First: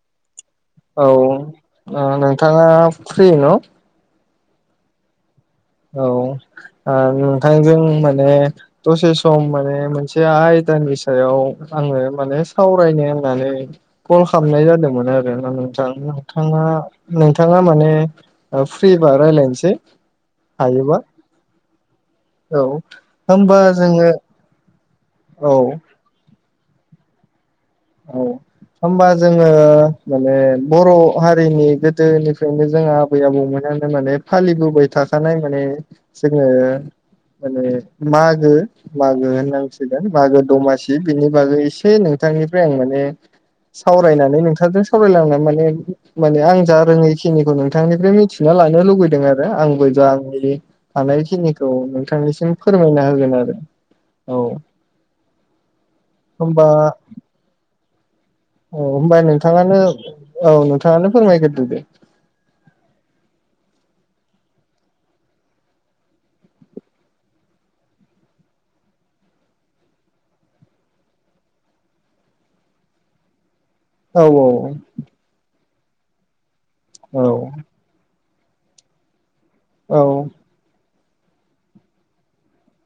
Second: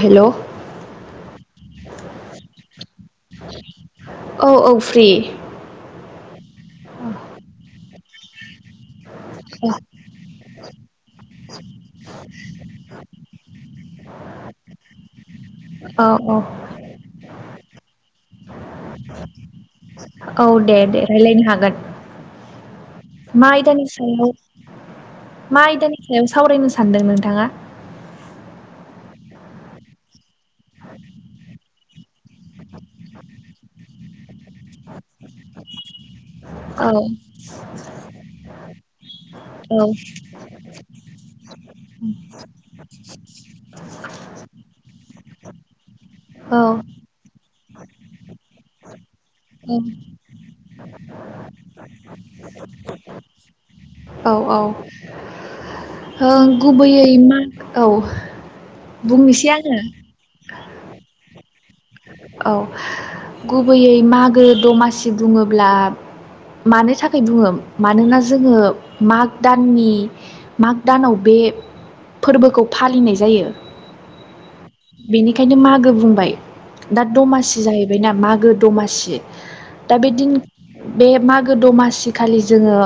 हेल' औ नोंथाङा फ्रि न' औ औ फ्रि औ ओ नोंथांजों माने दसे सम माने मोनसे आयदानि सायाव आङो माने सावरायनो होननानै कल खालामनाय जादोंमोन आरोना नोंथां औ औ नोंथाङा नोंथाङा माने फ्रि बा रायलायनोसै औ दे हायोबा दे रायज्लायनो औ हागोन मा होमबा आयदानि जोङो सायाव औ मा आयदानि सायाव सावरायनो सानदों नोंथाङा औ होमबा जोङो माने बर' हारिनि गोदोनिफ्रायनो जों आबै आबौमोनानो माने फालिबोबाय थाखानाय माने जोङो औ माने मागो मागो औ होननांसिगोन मागो दमासि बिनि बागै एसे नोंथांनि फ्राय माने सावरायनानै नोंथांजों सावरायलांना माने माने आं औ जा रोङै खिनिखौ नों नोंथांनिफ्राय मिथिना लानो लुुबैदों आरो आंबो जा आंनि हानायखिनिखौ नोंथांनिसिम फोरमायना होगोन आरो औ औ होमबा गुबैयै मा औ औ होनबा बुंनोसै आङो नोंथाङानो औ नोंथाङानो फोरमायग्रोदो दे औ गुबैयै मागो दमासि बुङोब्ला मानो थाखाय बुङो मानोना जोङो माग दाननि माग दानाव बे बे फोरबोखौ फालिनाय जायो। औ औ। बेनिखायनो मागो बुंबाय दा औ दमासि जाहैबायना मागो दमासि दा बे दिन बे मागो दमासि खालि जोङो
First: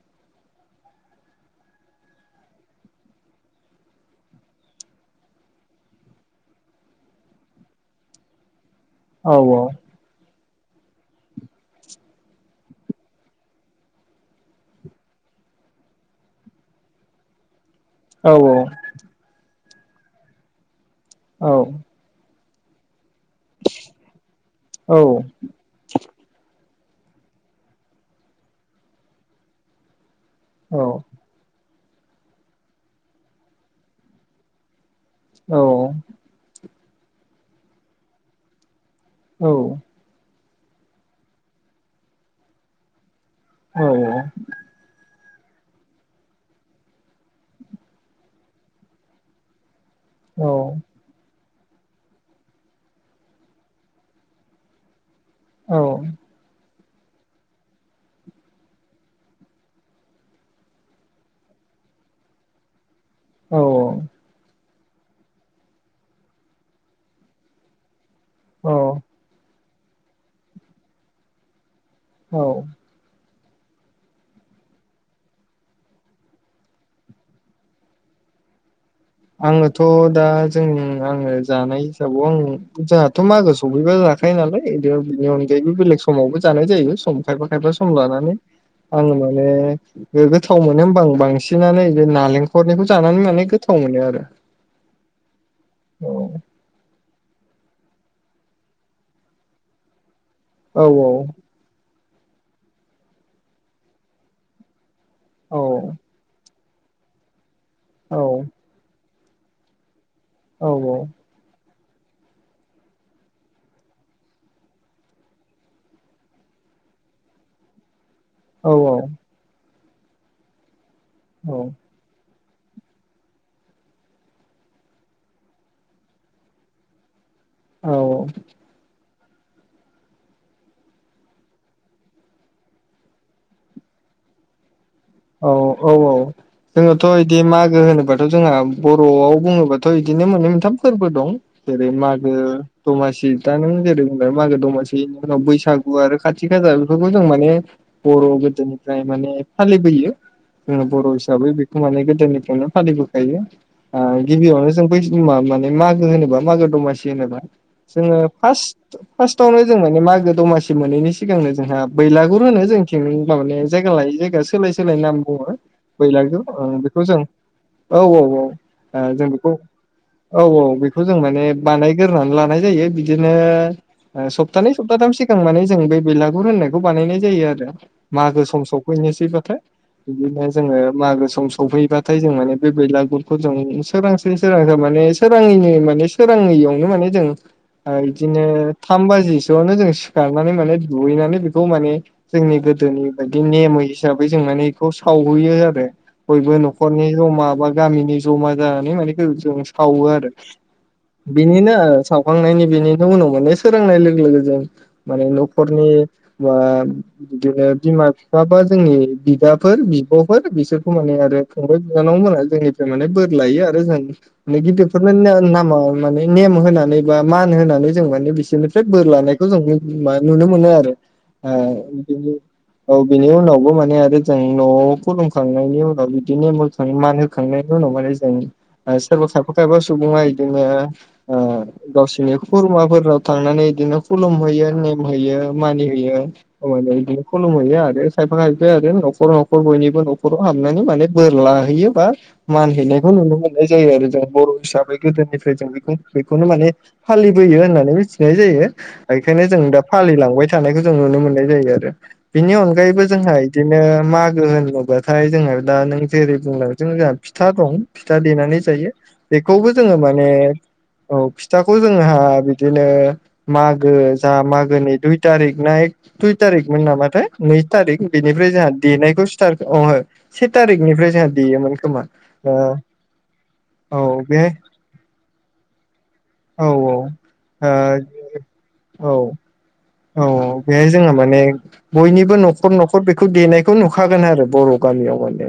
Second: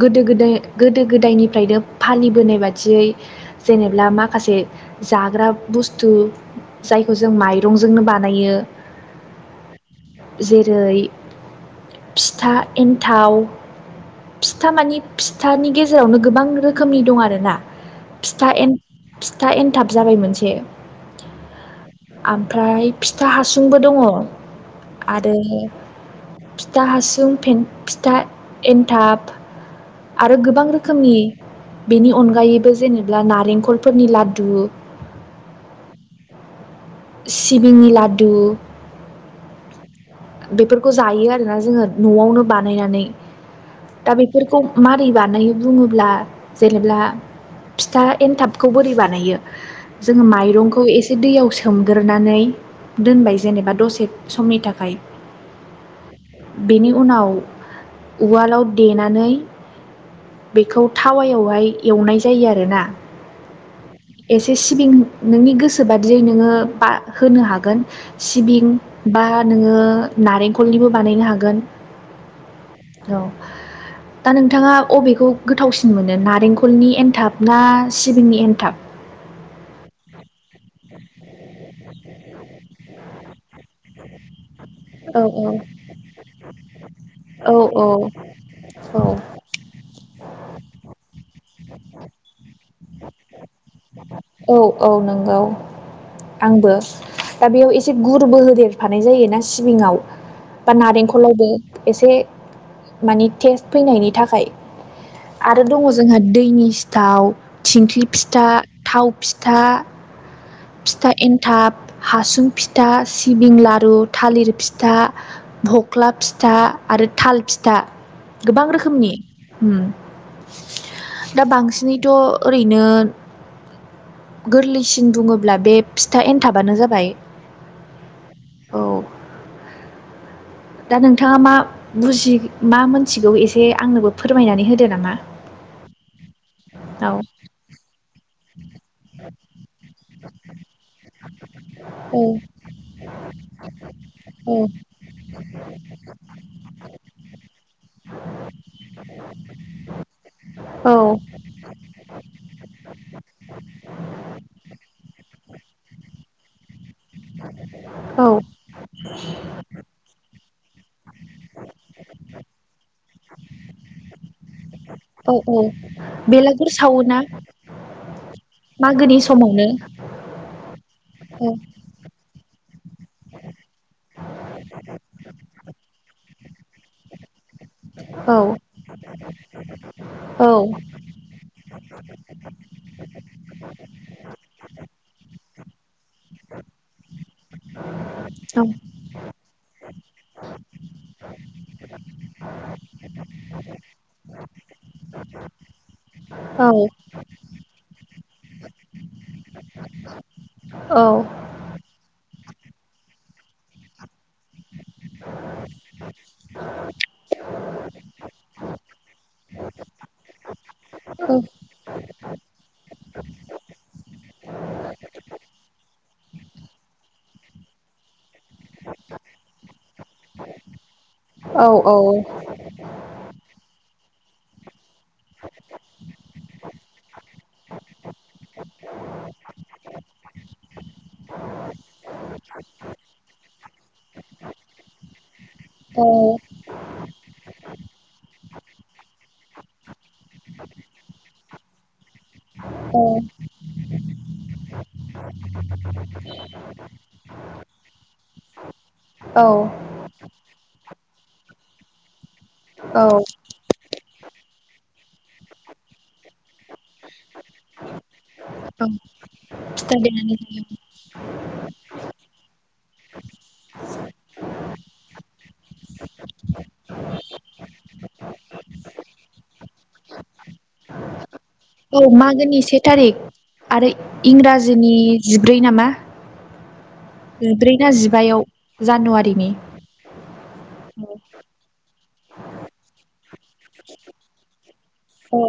गोदो गोदाय गोदो गोदायनिफ्रायनो फालिबोनाय बादियै जेनेब्ला माखासे जाग्रा बुस्थु जायखौ जों माइरंजोंनो बानायो। औ औ। जेरै फिथा एन्थाव। फिथा मानि फिथानि गेजेरावनो गोबां रोखोमनि दं आरो ना। औ फिथा एन्थ फिथा एनथाब जाबाय मोनसे। औ। ओमफ्राय फिथा हासुंबो दंङ आरो फिथा हासुं, फिथा एन्थाब आरो गोबां रोखोमनि बेनि अनगायैबो जेनेबा नारेंखलफोरनि लादु औ। सिबिंनि लाडु औ। बेफोरखौ जायो आरोना जोङो न'आवनो बानायनानै दा बेफोरखौ मारै बानाय नायो बुङोब्ला जेनेब्ला फिथा एन्थाबखौ बोरै बानायो? जोङो औ माइरंखौ एसे दैयाव सो सोमग्रोनानै दोनबाय जेनेबा दसे समनि थाखाय। औ। बेनि उनाव उवालाव देनानै बेखौ थावायावहाय एवनाय जायो आरोना औ एसे सिबिं नोंनि गोसो बादियै नोङो बा होनो हागोन। सिबिं औ बा नोङो नारेखलनिबो बानायनो हागोन। औ। औ दा नोंथाङा अबेखौ गोथावसिन मोनो नारेंखलनि एनथाब ना सिबिंनि एनथाब? आंङोथ दा जोंनि आंङो जानाय हिसाबाव आंङो जोंहाथ मागो सफैबा जाखायो नालाय बिदिनो औ बिनि औ अनगायैबो बेलेग समावबो जानाय जायो सम खायफा खायफा औ सम लानानै। औ आं माने गोथाव मोनो होमबा आं बांसिनानो बे नालेंखरनिखौ जानानै माने गोथाव मोनो आरो। औ औ नंगौ औ आंबो। दा बेयाव एसे गुरबो होदेरफानाय जायोना सिबिङाव बा नारेंखलावबो। एसे मानि टेस्ट फैनायनि थाखाय। औ आरो दङ जोंहा दैनि सिथाव थिंख्लि औ फिथा थाव फिथा औ फिथा एन्थाब हासुं फिथा, सिबिं लारु, थालिर फिथा, बख्ला फिथा आरो थाल फिथा। गोबां औ औ रोखोमनि उम्म दा औ बांसिनैथ ओरैनो गोरलैसिन बुङोब्ला बे फिथा एनथाबानो जाबाय। औ। औ दा नोंथाङा मा बुजि मा मोनथिगौ एसे आंनोबो फोरमायनानै होदो ना औ औ औ जोङोथ' औ इदि मागो होनोबाथ' जोंहा बर'आव बुङोबाथ' थ' इदिनो मोननै मोनथाम फोरबो दं जेरै मागो दमासि दा नों जेरै बुंबाय औ मागो दमासि। सि उनाव बैसागु आरो खाथि खासा बेफोरखौ जों माने बर' गोदोनिफ्राय माने फालि [unintelligible] जोङो औ बर' हिसाबै बेखौ माने गोदोनिफ्रायनो फालिबोखायो ओ गिबियावनो जों बै मा माने मागो होनोबा मागो दमासि जेनेबा जोङो औ फास्ट फार्स्टआवनो जों माने मागो दमासि मोनैनि सिगांनो जोंहा बैलागुर होनो जोंथि माने जायग लायै जायगा सोलाय सोलाय नाम औ बुङो औ बैलागुर बेलागुर बेखौ सावोना जों औ औ औ ओ मागोनि जों बेखौ समावनो औ औ बेखौ जों माने औ बानायग्रोनानै लानाय जायो बिदिनो ओ सप्तानै सप्ताथाम सिगां माने जों बैला गुर होननायखौ बानायनाय जायो आरो औ मागो सम सफैनोसैबाथाय। बिदिनो औ जोङो मागो सम सफैबाथाय जों माने बे बैलागुरखौ जों सोरांसि सोरांसा माने सोराङैनि माने सोराङैयावनो माने जों ओ इदिनो औ थाम बाजि सोयावनो जों सिखारनानै माने दुगैनानै बेखौ माने जोंनि गोदोनि बायदि नेमै हिसाबै जों माने बेखौ सावहैयो आरो बयबो औ नखरनि जमा बा गामिनि जमा जानानै माने जों सावो आरो औ बिनिनो ओ सावखांनायनि बेनिनो उनाव मोने सोरोंनाय लोगो लोगो जों माने नखरनि बा बिदिनो बिमा बिफा बा जोंनि बिदाफोर बिब'फोर बिसोरखौ माने आरो फंबाय बिनानाव मोना जोंनिफ्राय माने बोर लायो आरो जों गिदिरफोरनो नामा माने नेम होनानै बा मान होनानै जों माने बि सोरफ्राय बोर लानायखौ जों नुनो मोनो आरो। औ औ औ [inaudible] औ बिनि उनावबो माने [unintelligible] न'आव खुलुमखांनायनि उनाव बिदिनो मखां मान होखांनायनि उनाव माने जों सोरबा खायफा खायफा सुबुङा बिदिनो ओ गावसिनि खुरमाफोराव थांनानै बिदिनो खुलुमहैयो नेम होयो मानि औ हैयो अ माने बिदिनो खलुम हैयो आरो खायफा खायफाया आरो न'खर न'खर बयनिबो न'खराव हाबनानै माने बोर लाहैयो बा मान औ हैैनायखौ नुनो मोननाय जायो आरो जों बर' हिसाबै गोदोनिफ्राय जों बेखौनो माने फा फालिबोयो होननानै मिथिनाय जायो औ बेखायनो जों दा फालिलांबाय थानायखौ जों नुनो मोननाय जायो आरो। बिनि औ अनगायैबो जोंहा इदि मागो होनोबाथाय जोंहा दा नों जेरै बुंलां जों जोंहा फिथा दं फिथा देनानै जायो बेखौबो जोङो खिथा माने देनानै होयो। औ फिथाखौ जोंहा बि दिनो मागो जा मागोनि दुइ तारिख ना एक दुइ थारिखमोन नामाथाय नै थारिख बि निफ्राय जोंहा देनायखौ स्टार्ट [unintelligible] से थारिखनिफ्राय जोंहा देयोमोन औ खोमा ओ मागोनि से थारिख आरो औ बेहाय इंराजिनि जिब्रै नामा औ औ जिब्रै ना जिबायाव ओ जानुवारिनि औ औ बेहाय जोङो माने बयनिबो न'खर न'खर बेखौ देनायखौ नुखागोन आरो बर' गामियाव औ माने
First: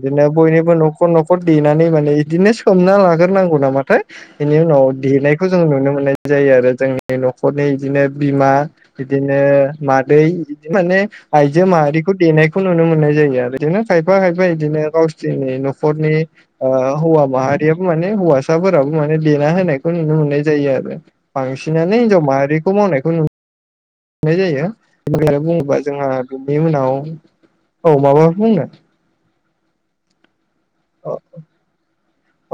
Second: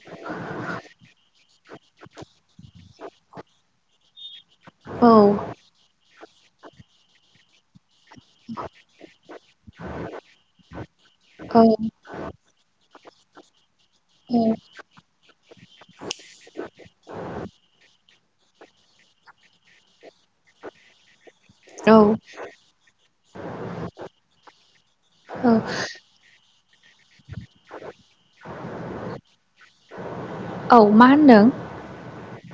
बिदिनो बयनिबो न'खर न'खर देनानै माने बिदिनो सोमना लाग्रोनांगौ नामाथाय बेनि उनाव औ देनायखौ जों नुनो मोननाय जायो आरो जोंनि न'खरनि बिदिनो बिमा बिदिनो मादै बिदि माने आयजो माहारिखौ देनायखौ नुनो मोननाय जायो आरो बिदिनो खायफा खायफा बिदिनो गावसोरनि न'खरनि ओ हौवा माहारियाबो माने हौवासाफोराबो माने देना होनायखौ नुनो मोन नाय जायो आरो औ बांसिनानो हिनजाव माहारिखौ मावनायखौ नु नाय जायो बेनिफ्राय आरो औ बुङोबा जोंहा बिनि उनाव औ माबा बुंनो? औ मा होनदों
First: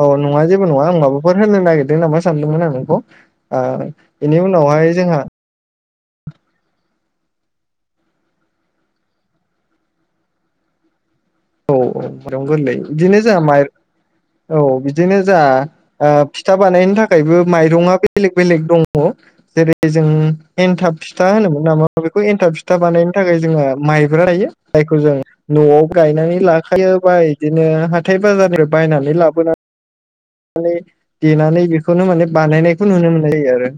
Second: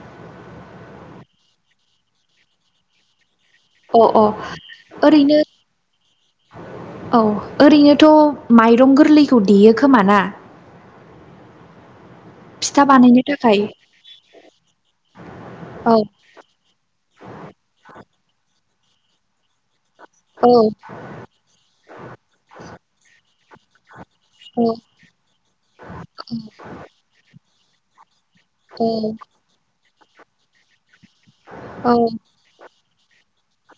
औ नङा जेबो नङा [unintelligible] बाफोर होनो नागिरदों नामा सानदोंमोन आं नोंखौ आ अ अ बेनि उनावहाय जोंहा ओरैनो औ ओरैनोथ' माइरं गोरलैखौ देयो खोमा ना औ औ माइरं गोरलै फिथा बिदिनो बानायनो जोंहा थाखाय माइ औ बिदिनो जा औ फिथा बानायनो थाखायबो माइरङा बेलेग बेलेग दङ औ सेर जों औ एन्थाब फिथा होनोमोन नामा बेखौ एनथाब फिथा बानायनो थाखाय जोङो माइब्रा लायो औ जायखौ जों न'आव गायनानै लाखायो बा बिदिनो हाथाय बाजारनिफ्राय बायनानै लाबोनानै माने देनानै औ बेखौनो माने बानायनायखौ नुनो मोननाय जायो आरो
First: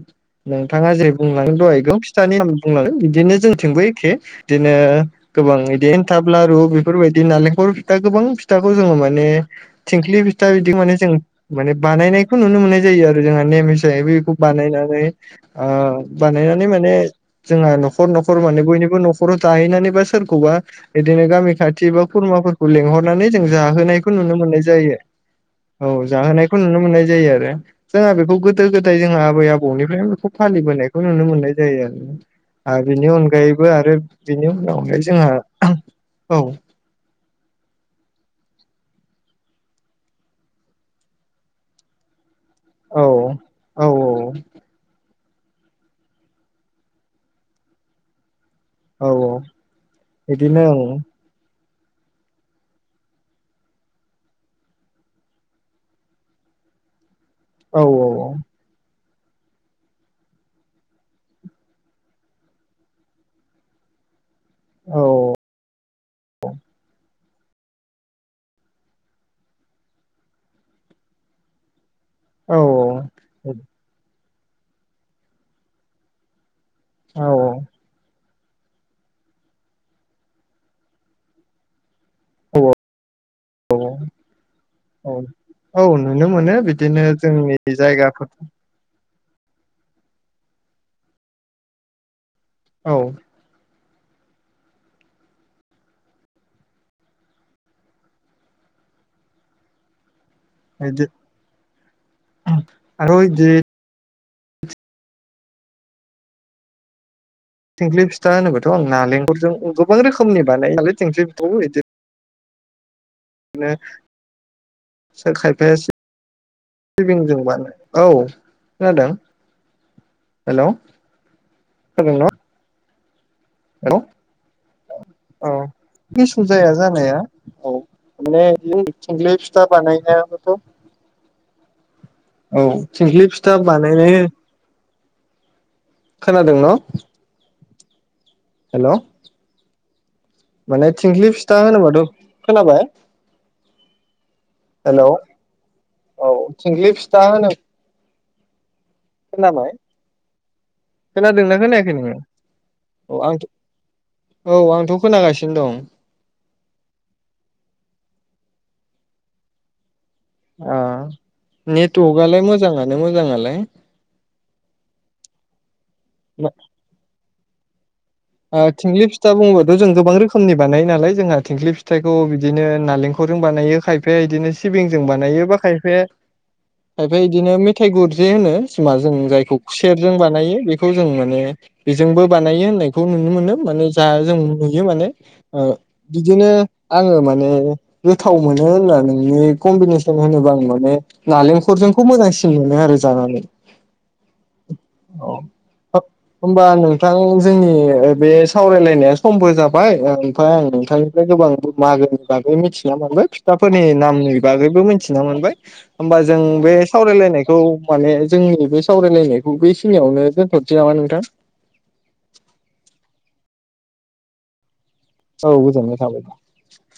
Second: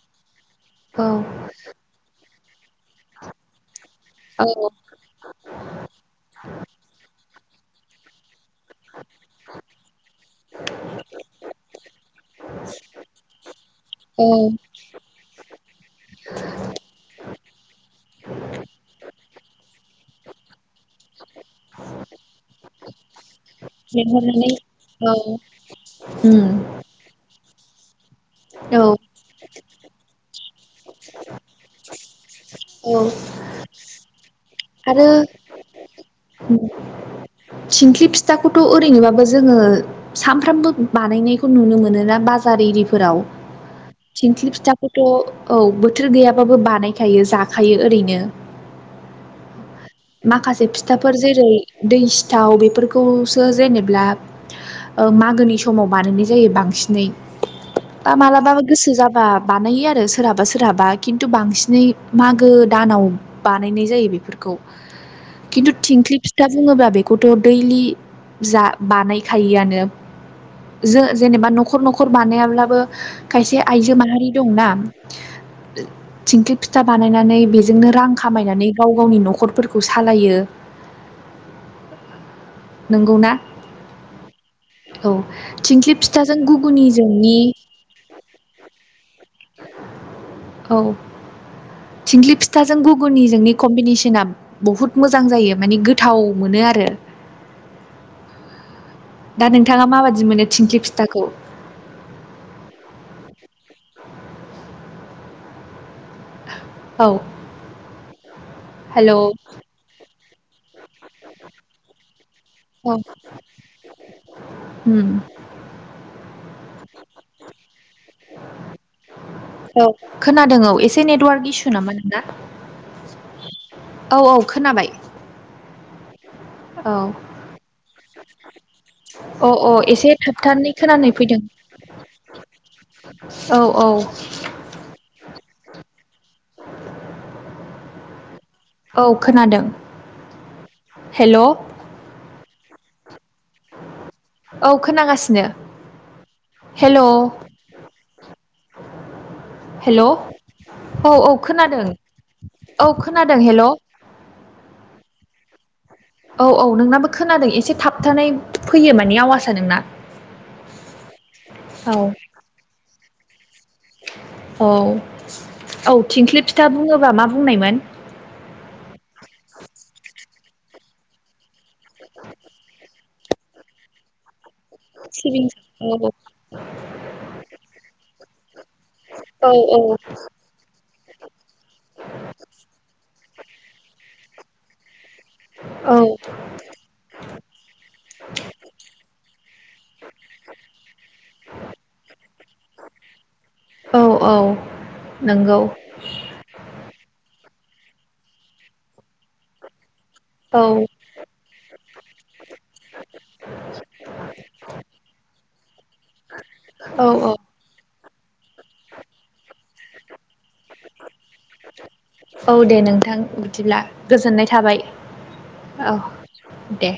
नोंथाङा औ जेरै बुंलां द एगं फिथानि बुं बिदिनो जोंथिंबो एखे बिदिनो औ गोबां बिदिन्थाब्लाारु बेफोरबायदि नालें नखर फिथा गोबां फिथाखौ जोङो माने थिंख्लि फिथा बिदि माने जों माने बानायनाय बेखौ नुनो मोननाय जायो आरो जोंहा नेम हिसाबै औ बेखौ बानायनानै ओ बानायनानै माने जोंहा न'खर न'खर माने बयनिबो न'खराव जाहैनानैबा सोरखौबा बिदिनो गामि खाथि बा खुरम फोरखौ लेंहरनानै जों जाहोनायखौ नुनो लिंहरनानै मोननाय जायो औ औ उम जाहोनायखौ नुनो मोननाय जायो आरो जोंहा बेखौ गोदो औ गोदाय जोंहा आबै आबौनिफ्रायनो बेखौ फालिबोनायखौ नुनो मोननाय जायो आरोना आरो औ बेनि अनगायैबो आरो बेनि उनावहाय आरो जोंहा औ थंख्लि फिथा खौथ' ओरैनोबाबो जोङो सानफ्रामबो बानायनायखौ नुनो मोनोना बा बाजार औ इरिफोराव औ थिंख्लि फिथाखौथ' औ बोथोर गैयाबाबो बानायखायो जाखायो ओरैनो। औ औ। माखासे बिदिनो फिथाफोर जेरै दै सिथाव बेफोरखौसो जेनेब्ला ओ मागोनि समाव बानायनाय जायो बांसिनै औ बा मालाबाबो गोसो जाब बा बानायो आरो सोरहाबा सोरहाबा खिन्थु बांसिनै मागो दानाव बानायनाय जायो बेफोरखौ। औ खिन्थु थिंख्लि फिथा बुङोब्ला बे खौथ' दैलि जा बानायखायोआनो जों जेनेबा न'खर न'खर न'खर औ बानायाब्लाबो खायसे आइजो माहारि दंना थिं फिथा औ बानायनानै बेजोंनो रां खामायनानै गाव गावनि न'खर फोरखौ सालायो। अ नंगौना औ। औ औ थिंख्लि नुनो फिथाजों मोनो बिदिनो गुगुनिजोंनि जोंनि जायगाफोर औ थिंग्लि फिथाजों औ गुगुनिजोंनि कम्बिनेसन ना बुहुत मोजां जायो माने गोथाव मोनो आरो। दा नोंथाङा माबादि मोनो? थिंख्लि फिथाखौ [unintelligible] औ। थिंख्लि फिथा होनोबथ' आं हेल' औ नालेंखलजों गोबां रोखोमनि बानाय नालाय थिंख्लि फिथाखौ बिदि औ। बिनो सोर खायफाया सिबिंजों बाना औ खोनादों औ खोनादों हेल' औ एसे नेटवार्क इसु नामा खोनादों नोंना ना? औ औ खोनाबाय। इसु जाया औ जानाया औ। माने अ [unintelligible] अ एसे बानायनायाबोथ' थाबथानानै खोनानाय फैदों औ थिंख्लि फिथा औ औ बानायनाय खोनादों न'? हेल' औ खोनादों माने थिंख्लि हेल' फिथा होनोबाथ' खोनाबाय? औ हेलौ खोनागासिनो औ थिंख्लि हेल' फिथा होनो खोनाबाय हेल'। औ औ खोनादोंना खोनादों खोनायाखै नोङो औ खोनादों हेल'। औ आंथ' खोनागासिनो दं। औ औ नोंनाबो खोनादों एसे थाबथानाय फैयो माने आवासआ नोंना। ओ औ नेटवर्कआलाय मोजाङानो मोजाङालाय। औ औ थिंख्लि फिथा बुङोबा मा बुंनायमोन? थिंख्लि फिथा बुङोबथ' जों गोबां रोखोमनि बानायो नालाय जोंहा थिंख्लि फिथाइखौ बिदिनो नालेंख रजों बानायो खायफाया इदिनो सिबिंजों सिबिं बानायो बा खायफाया औ खायफाया इदिनो मेथाइ गुरजे होनो सिमा जों जायखौ औ खुसेरजों बानायो बे खौ जों माने बेजोंबो बानायो होननायखौ नुनो मोनो माने जा जों नुयो माने। ओ औ बिदिनो आङो माने गोथाव मोनो होनना नोंनि कम्बिनेसन होनोबा आं माने नालेंखलजोंखौ मोजांसिन मोनो आरो जानानै। औ। औ औ नंगौ होनबा नोंथां? जोंनि बे सावरायलायनाया समबो जाबाय। ओमफ्राय औ आं नोंथांनिफ्राय गोबां मागोनि बागै मिथिना मोनबाय फिथाफोरनि नामनि बागैबो मि थिना मोनबाय होमबा जों बे औ औ सावरायलायनायखौ माने जोंनि बे सावरायलायनायखौ बेखिनियावनो दोनथ'निसै नामा नोंथां? औ दे नोंथां बिदिब्ला गोजोननाय थाबाय। औ गोजोननाय थाबाय। दे